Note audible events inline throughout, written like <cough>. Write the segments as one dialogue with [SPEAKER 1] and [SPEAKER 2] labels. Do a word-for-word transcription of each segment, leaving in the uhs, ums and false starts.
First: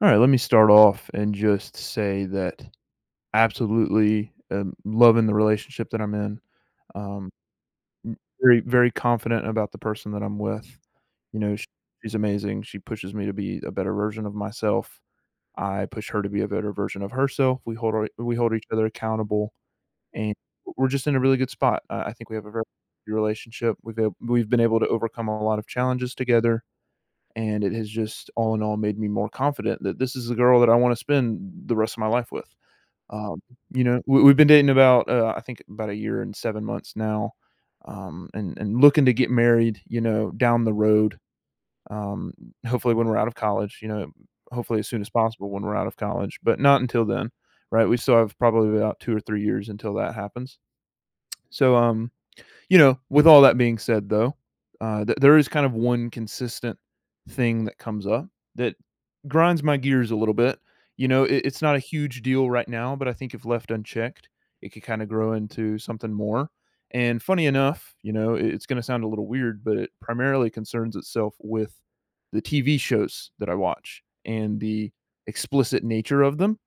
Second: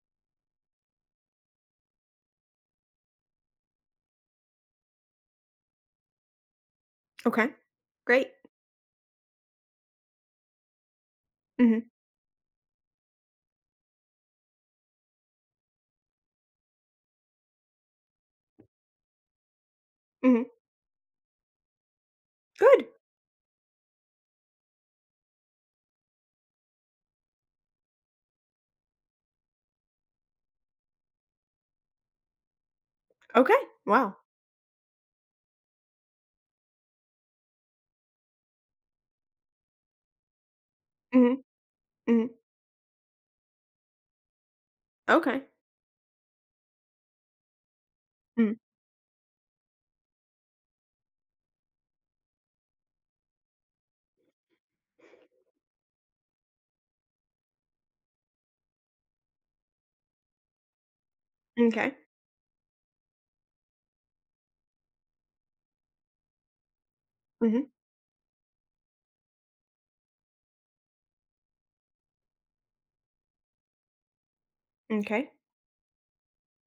[SPEAKER 1] All right, let me start off and just say that absolutely um, loving the relationship that I'm in. Um,
[SPEAKER 2] Okay. Great.
[SPEAKER 1] Very, very confident about the person that I'm with. You know, sh-
[SPEAKER 2] Mhm.
[SPEAKER 1] she's amazing. She pushes me to be a better version of myself. I push her to be a better version of herself. We hold our, we hold each other accountable, and
[SPEAKER 2] Mhm.
[SPEAKER 1] we're just in a really good spot. I I think we have a very
[SPEAKER 2] Good.
[SPEAKER 1] good relationship. We've ab- we've been able to overcome a lot of challenges together, and it has just all in all made me more confident that this is the girl that I wanna spend the rest of my life with. Um,
[SPEAKER 2] Okay.
[SPEAKER 1] you know,
[SPEAKER 2] Wow.
[SPEAKER 1] we we've been dating about, uh, I think about a year and seven months now, um, and and looking to get married, you know, down the road.
[SPEAKER 2] Mhm. Mhm.
[SPEAKER 1] um, Hopefully when we're out of college, you know, hopefully as soon as
[SPEAKER 2] Okay.
[SPEAKER 1] possible when we're out of college, but not until then, right? We still have
[SPEAKER 2] Mm.
[SPEAKER 1] probably about two or three years until that happens. So, um you know, with all that being said, though, uh, th- there is kind of one consistent thing that comes up that grinds my gears a little bit. You know, it, it's not a
[SPEAKER 2] M'kay.
[SPEAKER 1] huge deal right now, but I think if left unchecked, it could kind of grow into something more. And funny
[SPEAKER 2] Mhm.
[SPEAKER 1] enough, you know, it- it's going to sound a little weird, but it primarily concerns itself with the T V shows that I watch and the
[SPEAKER 2] Okay.
[SPEAKER 1] explicit nature of them.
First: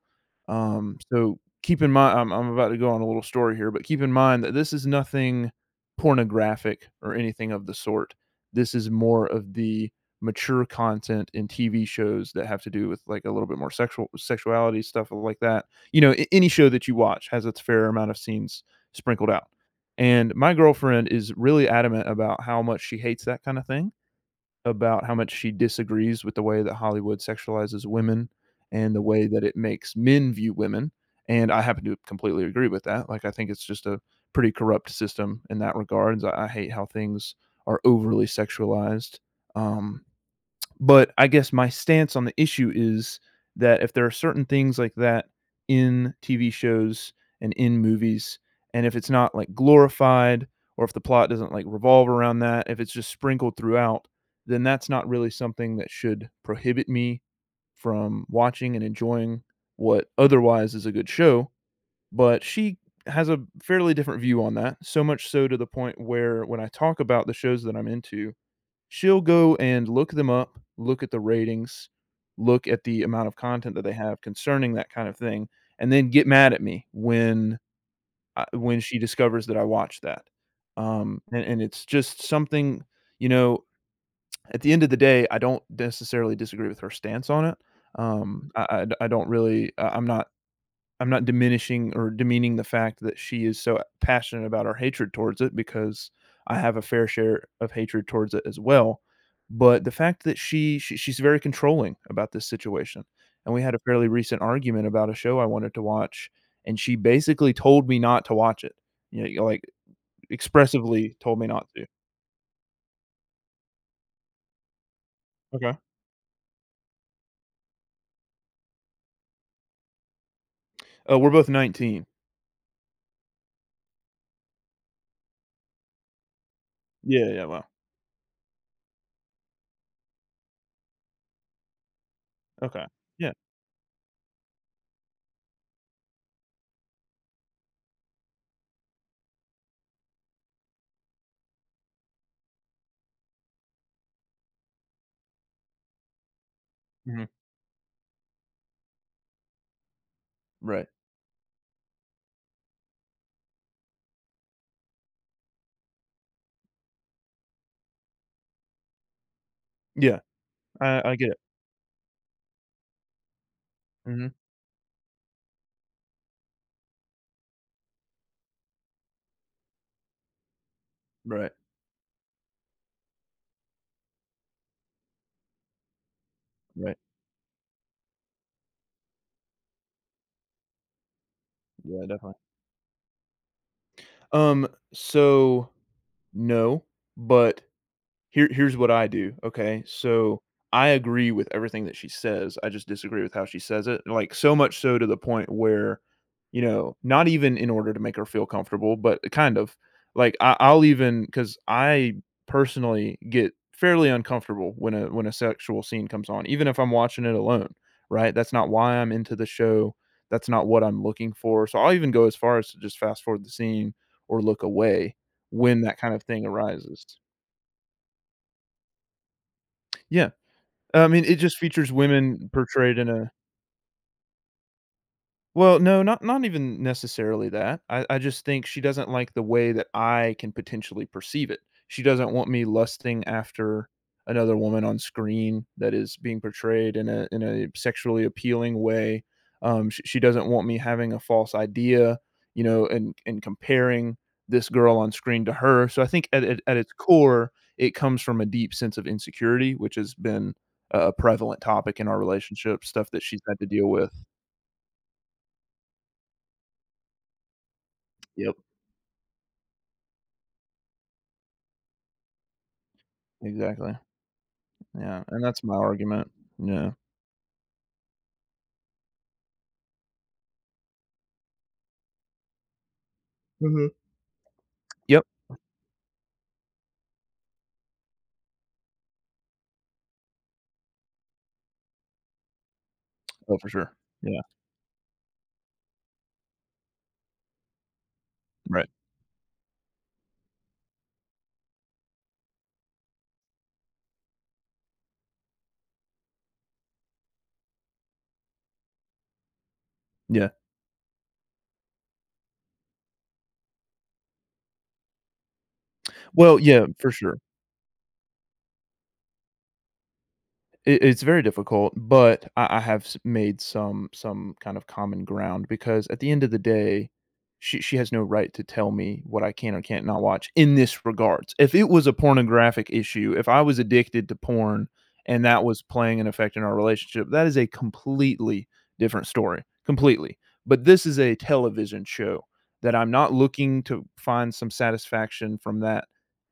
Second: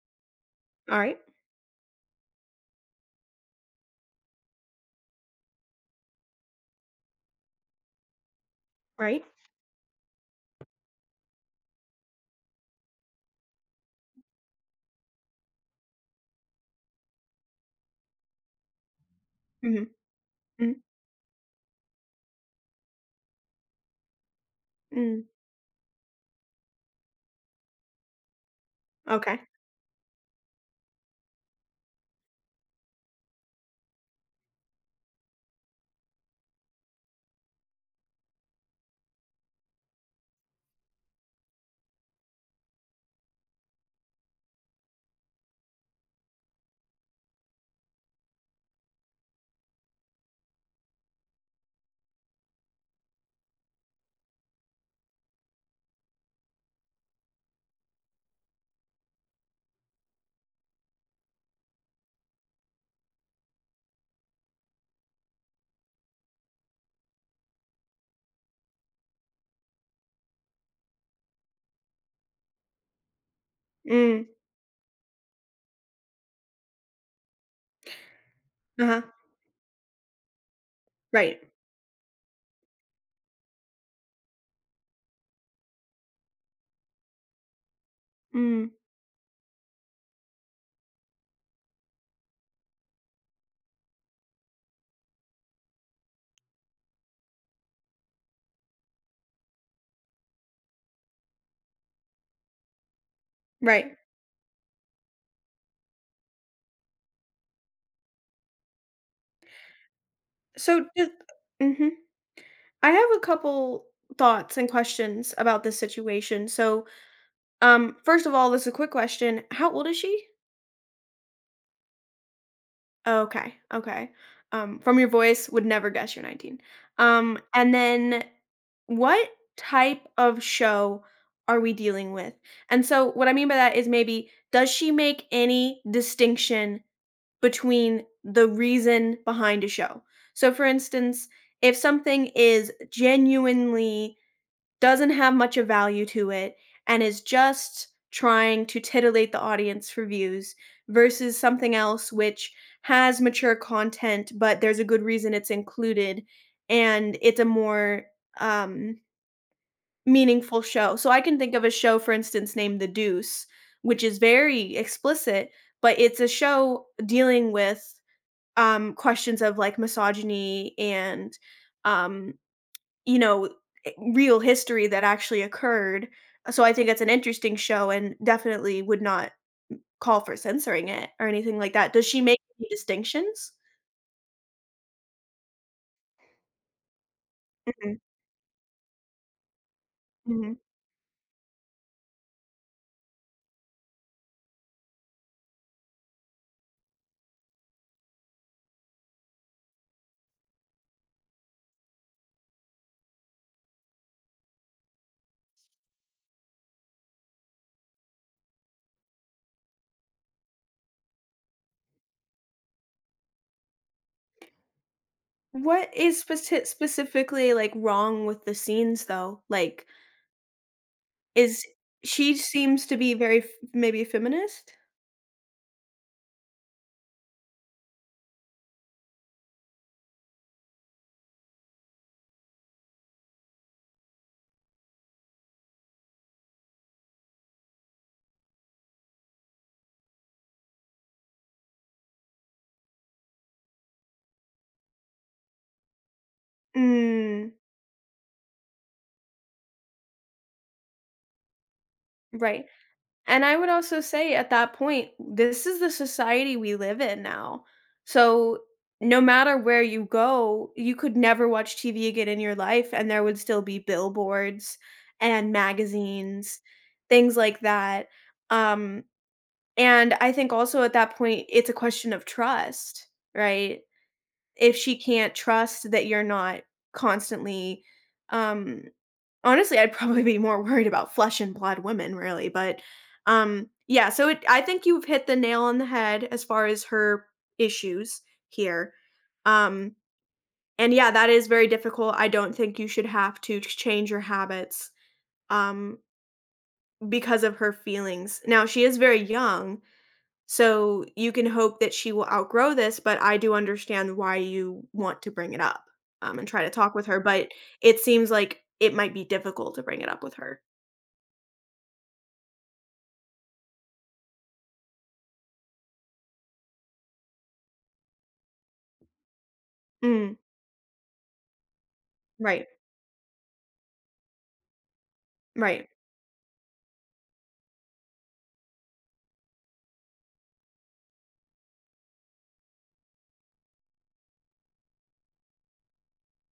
[SPEAKER 1] um,
[SPEAKER 2] Alright.
[SPEAKER 1] So keep in mind, I'm, I'm about to go on a little story here, but keep in mind that this is nothing pornographic or anything of the sort. This is
[SPEAKER 2] Right.
[SPEAKER 1] more of the mature content in T V shows that have to do with like a little bit more sexual sexuality stuff like that. You know, a- any show that you watch has its fair amount of scenes sprinkled out.
[SPEAKER 2] Mhm.
[SPEAKER 1] And my
[SPEAKER 2] Mm.
[SPEAKER 1] girlfriend is really adamant about how much she hates that kind of thing, about how
[SPEAKER 2] Mm.
[SPEAKER 1] much she disagrees with the way that Hollywood sexualizes women and the way
[SPEAKER 2] Okay.
[SPEAKER 1] that it makes men view women. And I happen to completely agree with that. Like, I think it's just a pretty corrupt system in that regard. I, I hate how things are overly sexualized. Um, but I guess my stance on the issue is that if there are certain things like that in T V shows and in movies, and if it's not like glorified, or if the plot doesn't like revolve around that, if it's just sprinkled throughout, then that's not really something that should prohibit me from watching and enjoying what otherwise is a good show. But she has a fairly different view on that, so much so to the point where when I talk about the shows that I'm into, she'll go and look them up, look at the ratings, look at the amount of content that they have
[SPEAKER 2] Mm.
[SPEAKER 1] concerning that kind of thing, and then get mad at me when I when she
[SPEAKER 2] Uh-huh.
[SPEAKER 1] discovers that I watched that. Um,
[SPEAKER 2] Right.
[SPEAKER 1] and and it's just something, you know, at the end of the day, I don't necessarily disagree with her stance on it. Um,
[SPEAKER 2] Mm.
[SPEAKER 1] I I I don't really I I'm not I'm not diminishing or demeaning the fact that she is so passionate about our hatred towards it, because I have a fair share of hatred towards it as well. But the fact that she, she she's very controlling about this situation. And we had a
[SPEAKER 2] Right.
[SPEAKER 1] fairly recent argument about a show I wanted to watch, and she basically told me not to watch it. Yeah. You know, like
[SPEAKER 2] So just.
[SPEAKER 1] expressively told me not to.
[SPEAKER 2] Mhm. I have a couple thoughts and questions about
[SPEAKER 1] Okay.
[SPEAKER 2] this situation. So, um, first of all, this is a quick question. How old is she?
[SPEAKER 1] Uh, we're both nineteen.
[SPEAKER 2] Okay. Okay. Um, from your voice, would never guess you're nineteen.
[SPEAKER 1] Yeah,
[SPEAKER 2] Um,
[SPEAKER 1] yeah. Well.
[SPEAKER 2] and then what type of show are we dealing with? And
[SPEAKER 1] Okay.
[SPEAKER 2] so what I
[SPEAKER 1] Yeah.
[SPEAKER 2] mean by that is, maybe does she make any distinction between the reason behind a show? So for instance, if something is genuinely doesn't have much of value to it and is
[SPEAKER 1] Mhm.
[SPEAKER 2] just trying to titillate the audience for views
[SPEAKER 1] Right.
[SPEAKER 2] versus something else which has mature content but there's a good reason it's included, and it's a more, um
[SPEAKER 1] Yeah.
[SPEAKER 2] meaningful show.
[SPEAKER 1] I,
[SPEAKER 2] So
[SPEAKER 1] I
[SPEAKER 2] I
[SPEAKER 1] get it.
[SPEAKER 2] can think of a show, for instance, named The Deuce, which is
[SPEAKER 1] Hmm.
[SPEAKER 2] very explicit, but it's a show dealing with, um, questions of, like, misogyny and,
[SPEAKER 1] Right.
[SPEAKER 2] um, you know, eh, real history that actually occurred. So I think
[SPEAKER 1] Right.
[SPEAKER 2] it's an interesting show and definitely would not call for censoring it or anything like that.
[SPEAKER 1] Yeah,
[SPEAKER 2] Does she make
[SPEAKER 1] definitely.
[SPEAKER 2] any distinctions?
[SPEAKER 1] Um, so, no, but
[SPEAKER 2] Mhm,
[SPEAKER 1] here, here's what I do, okay? So,
[SPEAKER 2] mhm.
[SPEAKER 1] I agree with everything that she says, I just disagree with how she says it, like, so much so to the point where, you know, not even in order to make her feel comfortable, but kind of, like, I I'll even, because I personally get fairly uncomfortable when a when a sexual scene comes on, even if I'm watching it alone, right? That's not why I'm into the show, that's not what I'm looking for, so I'll even go as far as to just fast forward the scene or look away when
[SPEAKER 2] What
[SPEAKER 1] that kind
[SPEAKER 2] is
[SPEAKER 1] of thing
[SPEAKER 2] speci
[SPEAKER 1] arises.
[SPEAKER 2] specifically, like, wrong with the scenes, though? Like,
[SPEAKER 1] Yeah. I mean, it just
[SPEAKER 2] is
[SPEAKER 1] features
[SPEAKER 2] she
[SPEAKER 1] women
[SPEAKER 2] seems
[SPEAKER 1] portrayed
[SPEAKER 2] to
[SPEAKER 1] in
[SPEAKER 2] be
[SPEAKER 1] a,
[SPEAKER 2] very f maybe feminist?
[SPEAKER 1] well, no, not not even necessarily that. I I just think she doesn't like the way that I can potentially perceive it. She doesn't want me lusting after another woman on screen that is being portrayed in a in a sexually appealing way. Um, she, she doesn't want me having a false idea, you know, and and comparing this girl on screen to her. So I think at at, at its core,
[SPEAKER 2] Mm,
[SPEAKER 1] it comes from a deep sense of insecurity, which has been a a prevalent topic in our
[SPEAKER 2] right,
[SPEAKER 1] relationship, stuff that she's
[SPEAKER 2] and I
[SPEAKER 1] had to
[SPEAKER 2] would
[SPEAKER 1] deal
[SPEAKER 2] also
[SPEAKER 1] with.
[SPEAKER 2] say at that point, this is the society we live in now.
[SPEAKER 1] Yep.
[SPEAKER 2] So, no matter where you go, you could never watch T V again in your life, and there would still be
[SPEAKER 1] Exactly.
[SPEAKER 2] billboards
[SPEAKER 1] Yeah, and
[SPEAKER 2] and
[SPEAKER 1] that's my argument.
[SPEAKER 2] magazines,
[SPEAKER 1] Yeah.
[SPEAKER 2] things like that. um, and I think also at that point, it's a question of trust, right?
[SPEAKER 1] Mhm.
[SPEAKER 2] If she
[SPEAKER 1] Yep.
[SPEAKER 2] can't trust that you're not constantly, um honestly, I'd probably be more <laughs> worried about flesh and blood women really, but,
[SPEAKER 1] Oh, for
[SPEAKER 2] um,
[SPEAKER 1] sure.
[SPEAKER 2] yeah, so
[SPEAKER 1] Yeah,
[SPEAKER 2] it I think you've hit the nail on the head as far as her issues
[SPEAKER 1] right.
[SPEAKER 2] here. Um, and yeah, that is very difficult. I don't think you should have to change your habits, um, because of her feelings. Now she is very young,
[SPEAKER 1] Yeah.
[SPEAKER 2] so you can hope that she will outgrow this, but I do understand why you want to bring it up, um, and
[SPEAKER 1] Well,
[SPEAKER 2] try to
[SPEAKER 1] yeah,
[SPEAKER 2] talk with
[SPEAKER 1] for
[SPEAKER 2] her.
[SPEAKER 1] sure.
[SPEAKER 2] But it seems like it might be difficult to bring it up with her.
[SPEAKER 1] It, it's very difficult, but I, I have s- made some some kind of common ground because at the end of the day, she she has no right to tell me what I can or can't not
[SPEAKER 2] Mm,
[SPEAKER 1] watch in this regards. If it was a
[SPEAKER 2] right,
[SPEAKER 1] pornographic issue, if I was addicted to porn and that was
[SPEAKER 2] right.
[SPEAKER 1] playing an effect in our relationship, that is a completely different story, completely. But this is a television show that I'm not looking to find some satisfaction from, that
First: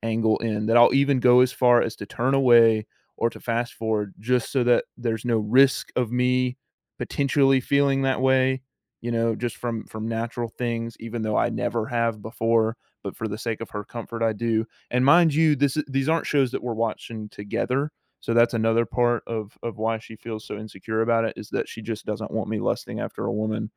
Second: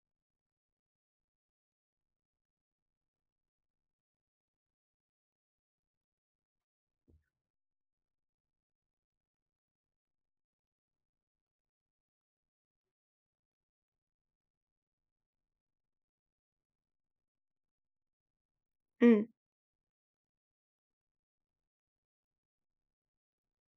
[SPEAKER 1] angle, in that I'll even go as far as to turn away or to fast forward just so that there's no risk of me potentially feeling that way, you know, just from from natural things even though I never have before, but for the sake of her comfort I do. And mind you, this is- these aren't shows that we're watching together, so that's another part
[SPEAKER 2] Mm,
[SPEAKER 1] of of why she feels so insecure about it, is that she just doesn't want me lusting after a woman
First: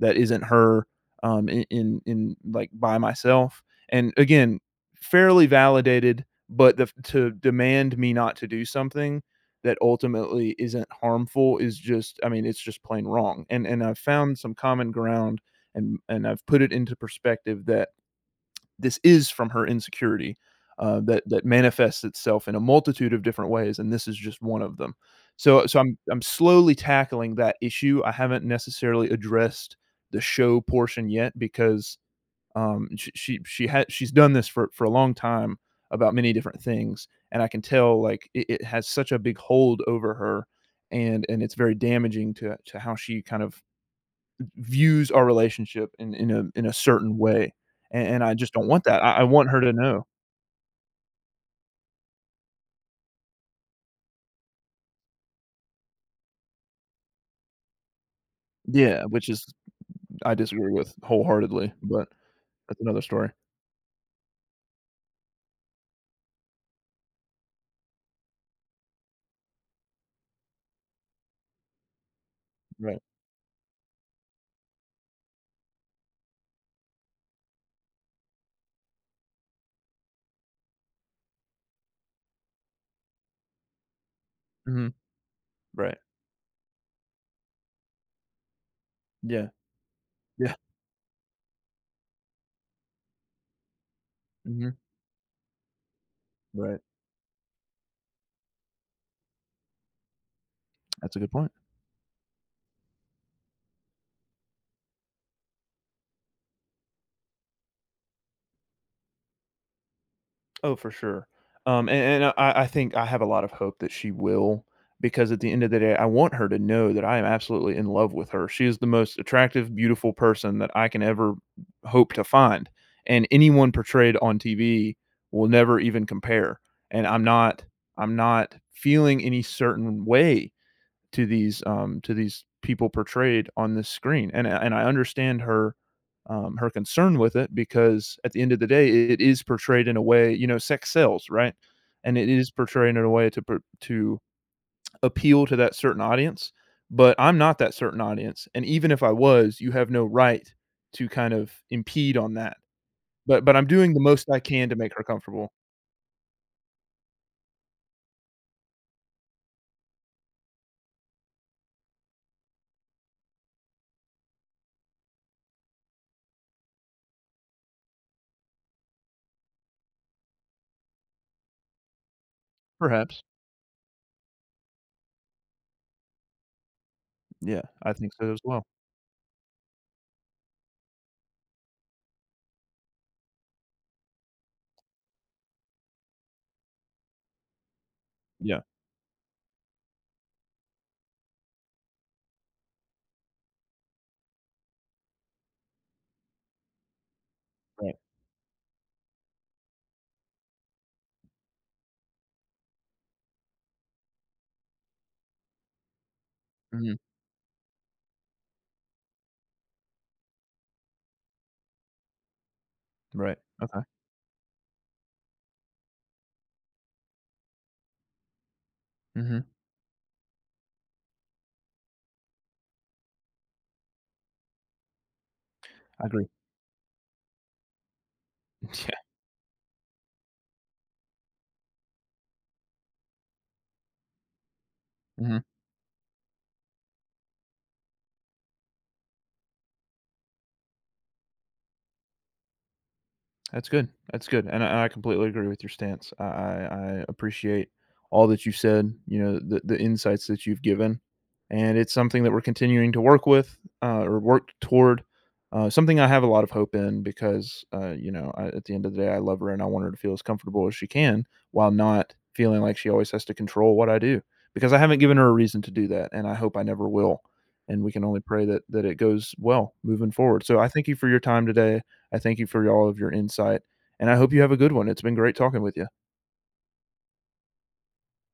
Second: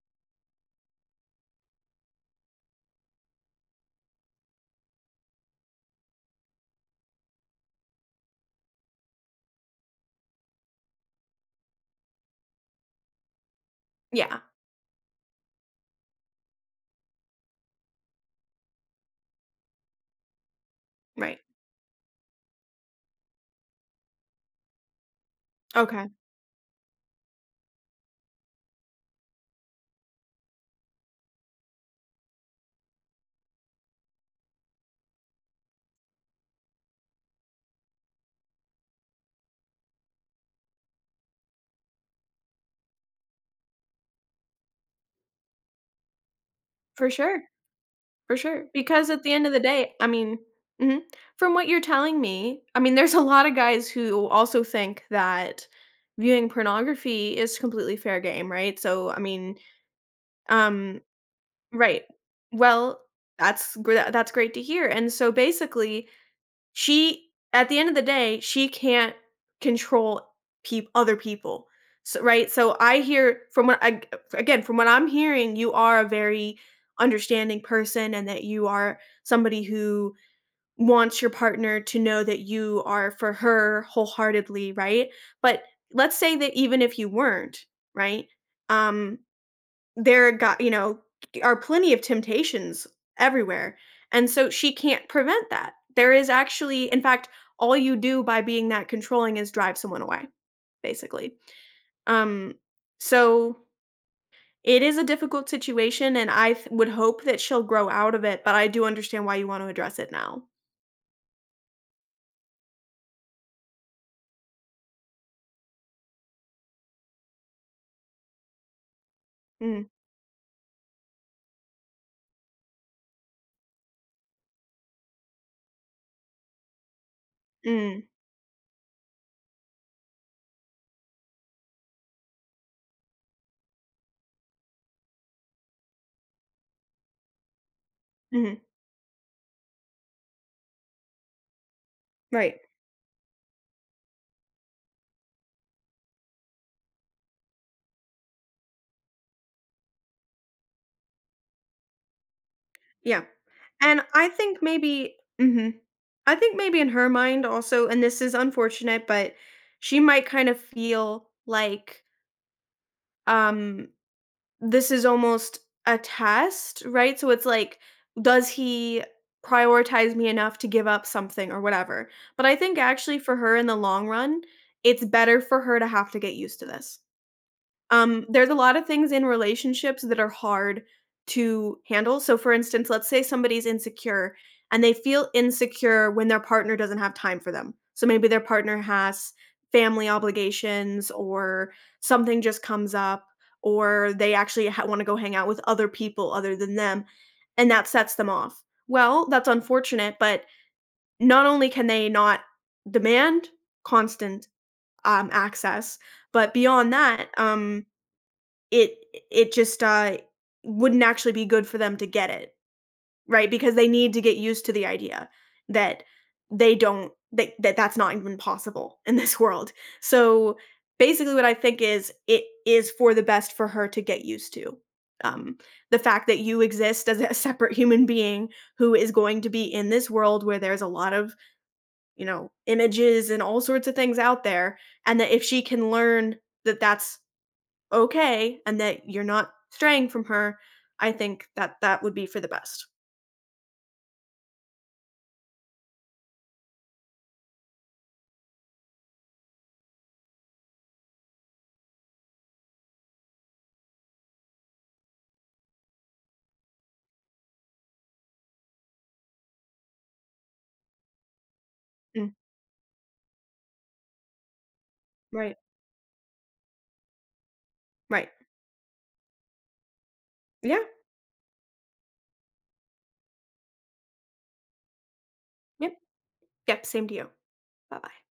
[SPEAKER 1] that isn't her, um, in, in in like by myself. And again, fairly validated, but the, to demand me not to do something that ultimately isn't harmful is just, I mean it's just plain wrong. And and I've found
[SPEAKER 2] yeah,
[SPEAKER 1] some common ground, and and I've put it into perspective that this is from her insecurity, uh, that
[SPEAKER 2] right.
[SPEAKER 1] that manifests itself in a multitude of different ways, and this is just one of them. So, so I'm
[SPEAKER 2] Okay,
[SPEAKER 1] I'm slowly tackling that issue. I haven't necessarily addressed the show portion yet because, um, she she, she had she's done this for for a long time about many different things, and I can tell like it, it has such a big hold over her, and and it's very damaging to to how she kind of views our relationship in in a in a
[SPEAKER 2] for
[SPEAKER 1] certain
[SPEAKER 2] sure,
[SPEAKER 1] way, and and I
[SPEAKER 2] for
[SPEAKER 1] just
[SPEAKER 2] sure.
[SPEAKER 1] don't want that.
[SPEAKER 2] Because
[SPEAKER 1] I I
[SPEAKER 2] at the end
[SPEAKER 1] want
[SPEAKER 2] of the
[SPEAKER 1] her to
[SPEAKER 2] day,
[SPEAKER 1] know.
[SPEAKER 2] I mean, mhm, from what you're telling me, I mean, there's a lot of guys who also think that viewing pornography is completely fair game, right?
[SPEAKER 1] Yeah,
[SPEAKER 2] So, I
[SPEAKER 1] which is,
[SPEAKER 2] mean,
[SPEAKER 1] I disagree with
[SPEAKER 2] um
[SPEAKER 1] wholeheartedly,
[SPEAKER 2] right.
[SPEAKER 1] but that's
[SPEAKER 2] Well,
[SPEAKER 1] another story.
[SPEAKER 2] that's gr tha- that's great to hear, and so basically, she at the end of the day, she can't control peop other people, so right? So
[SPEAKER 1] Right.
[SPEAKER 2] I hear from what I, again, from what I'm hearing, you are a very understanding person, and that you are somebody who wants your partner to know that you are for her wholeheartedly,
[SPEAKER 1] Mhm.
[SPEAKER 2] right? But
[SPEAKER 1] Right.
[SPEAKER 2] let's say that even if you weren't, right? Um
[SPEAKER 1] Yeah.
[SPEAKER 2] there
[SPEAKER 1] Yeah.
[SPEAKER 2] got you know, Are plenty of temptations everywhere, and so she
[SPEAKER 1] Mhm.
[SPEAKER 2] can't prevent that. There is
[SPEAKER 1] Right.
[SPEAKER 2] actually in fact, all you do by being that controlling is drive someone away,
[SPEAKER 1] That's a good
[SPEAKER 2] basically.
[SPEAKER 1] point.
[SPEAKER 2] Um, so it is a difficult situation, and I th would hope that she'll grow out of it, but I do understand why you want to address it now.
[SPEAKER 1] Oh, for sure. Um, and, and uh, I, I think I have a lot of hope that she will, because at the end of the day, I want her to know that I am absolutely in love with her. She is the most attractive,
[SPEAKER 2] Mm,
[SPEAKER 1] beautiful person that I can ever hope to find. And anyone portrayed on T V will never even compare. And I'm not,
[SPEAKER 2] mm,
[SPEAKER 1] I'm not feeling any certain way to these um, to these people portrayed on this screen, and and I understand her, um, her concern with it, because at the end
[SPEAKER 2] mhm,
[SPEAKER 1] of the day, it is portrayed in a way, you know, sex sells, right? And it is
[SPEAKER 2] right.
[SPEAKER 1] portrayed in a way to per- to appeal to that certain audience. But I'm not that certain audience, and even if I was, you have no right to kind of impede on that.
[SPEAKER 2] Yeah,
[SPEAKER 1] But but I'm doing the
[SPEAKER 2] and I
[SPEAKER 1] most I
[SPEAKER 2] think
[SPEAKER 1] can to make her
[SPEAKER 2] maybe.
[SPEAKER 1] comfortable.
[SPEAKER 2] Mhm. I think maybe in her mind also, and this is unfortunate, but she might kind of feel like, um, this is almost a test, right? So it's like, does he prioritize me enough to give up something or whatever? But I think actually
[SPEAKER 1] Perhaps,
[SPEAKER 2] for her in the long run, it's better for her to have to get used to this.
[SPEAKER 1] yeah, I think
[SPEAKER 2] Um,
[SPEAKER 1] so as
[SPEAKER 2] there's a
[SPEAKER 1] well.
[SPEAKER 2] lot of things in relationships that are hard to handle. So, for instance, let's say somebody's insecure and they feel insecure when their partner doesn't have time for them. So maybe their
[SPEAKER 1] Yeah,
[SPEAKER 2] partner has family obligations, or something just comes up, or they actually ha- want to go hang out with other people other than them, and that
[SPEAKER 1] right,
[SPEAKER 2] sets them off. Well, that's unfortunate, but not only can they not demand constant, um, access, but beyond
[SPEAKER 1] hmm,
[SPEAKER 2] that, um, it it just, uh, wouldn't actually be good for them to get it,
[SPEAKER 1] right,
[SPEAKER 2] right? Because
[SPEAKER 1] okay,
[SPEAKER 2] they need to get used to the idea that they don't that that that's not even possible in this <laughs>
[SPEAKER 1] hmm,
[SPEAKER 2] world. So, basically what I think is, it is for the best for her to get used to. Um, the
[SPEAKER 1] I
[SPEAKER 2] fact
[SPEAKER 1] agree.
[SPEAKER 2] that you exist as a <laughs> separate human being
[SPEAKER 1] <laughs>
[SPEAKER 2] who
[SPEAKER 1] Yeah.
[SPEAKER 2] is going to be in this world where there's a lot of, you know, images and all sorts of things out there, and that if
[SPEAKER 1] Mhm.
[SPEAKER 2] she can learn that that's okay and that you're not straying from her, I think that that would be for the best.
[SPEAKER 1] That's good. That's good, and I I completely agree with your stance. I I I appreciate all that you said, you know, the the insights that you've given, and it's something that we're continuing to work with, uh, or work toward, uh, something I have a lot of hope in because, uh, you know, I at the end of the day, I love her, and I want her to feel as comfortable as she can while not
[SPEAKER 2] Mm,
[SPEAKER 1] feeling like she always has to control what I do, because I haven't given her a
[SPEAKER 2] right,
[SPEAKER 1] reason to do that, and I hope I never will, and we can only
[SPEAKER 2] right.
[SPEAKER 1] pray that that it goes well moving forward. So I
[SPEAKER 2] Yeah,
[SPEAKER 1] thank you for your time today. I thank you for all of your insight, and I hope you have a good one. It's been great talking with you.
[SPEAKER 2] yep, yep, same to you. Bye-bye.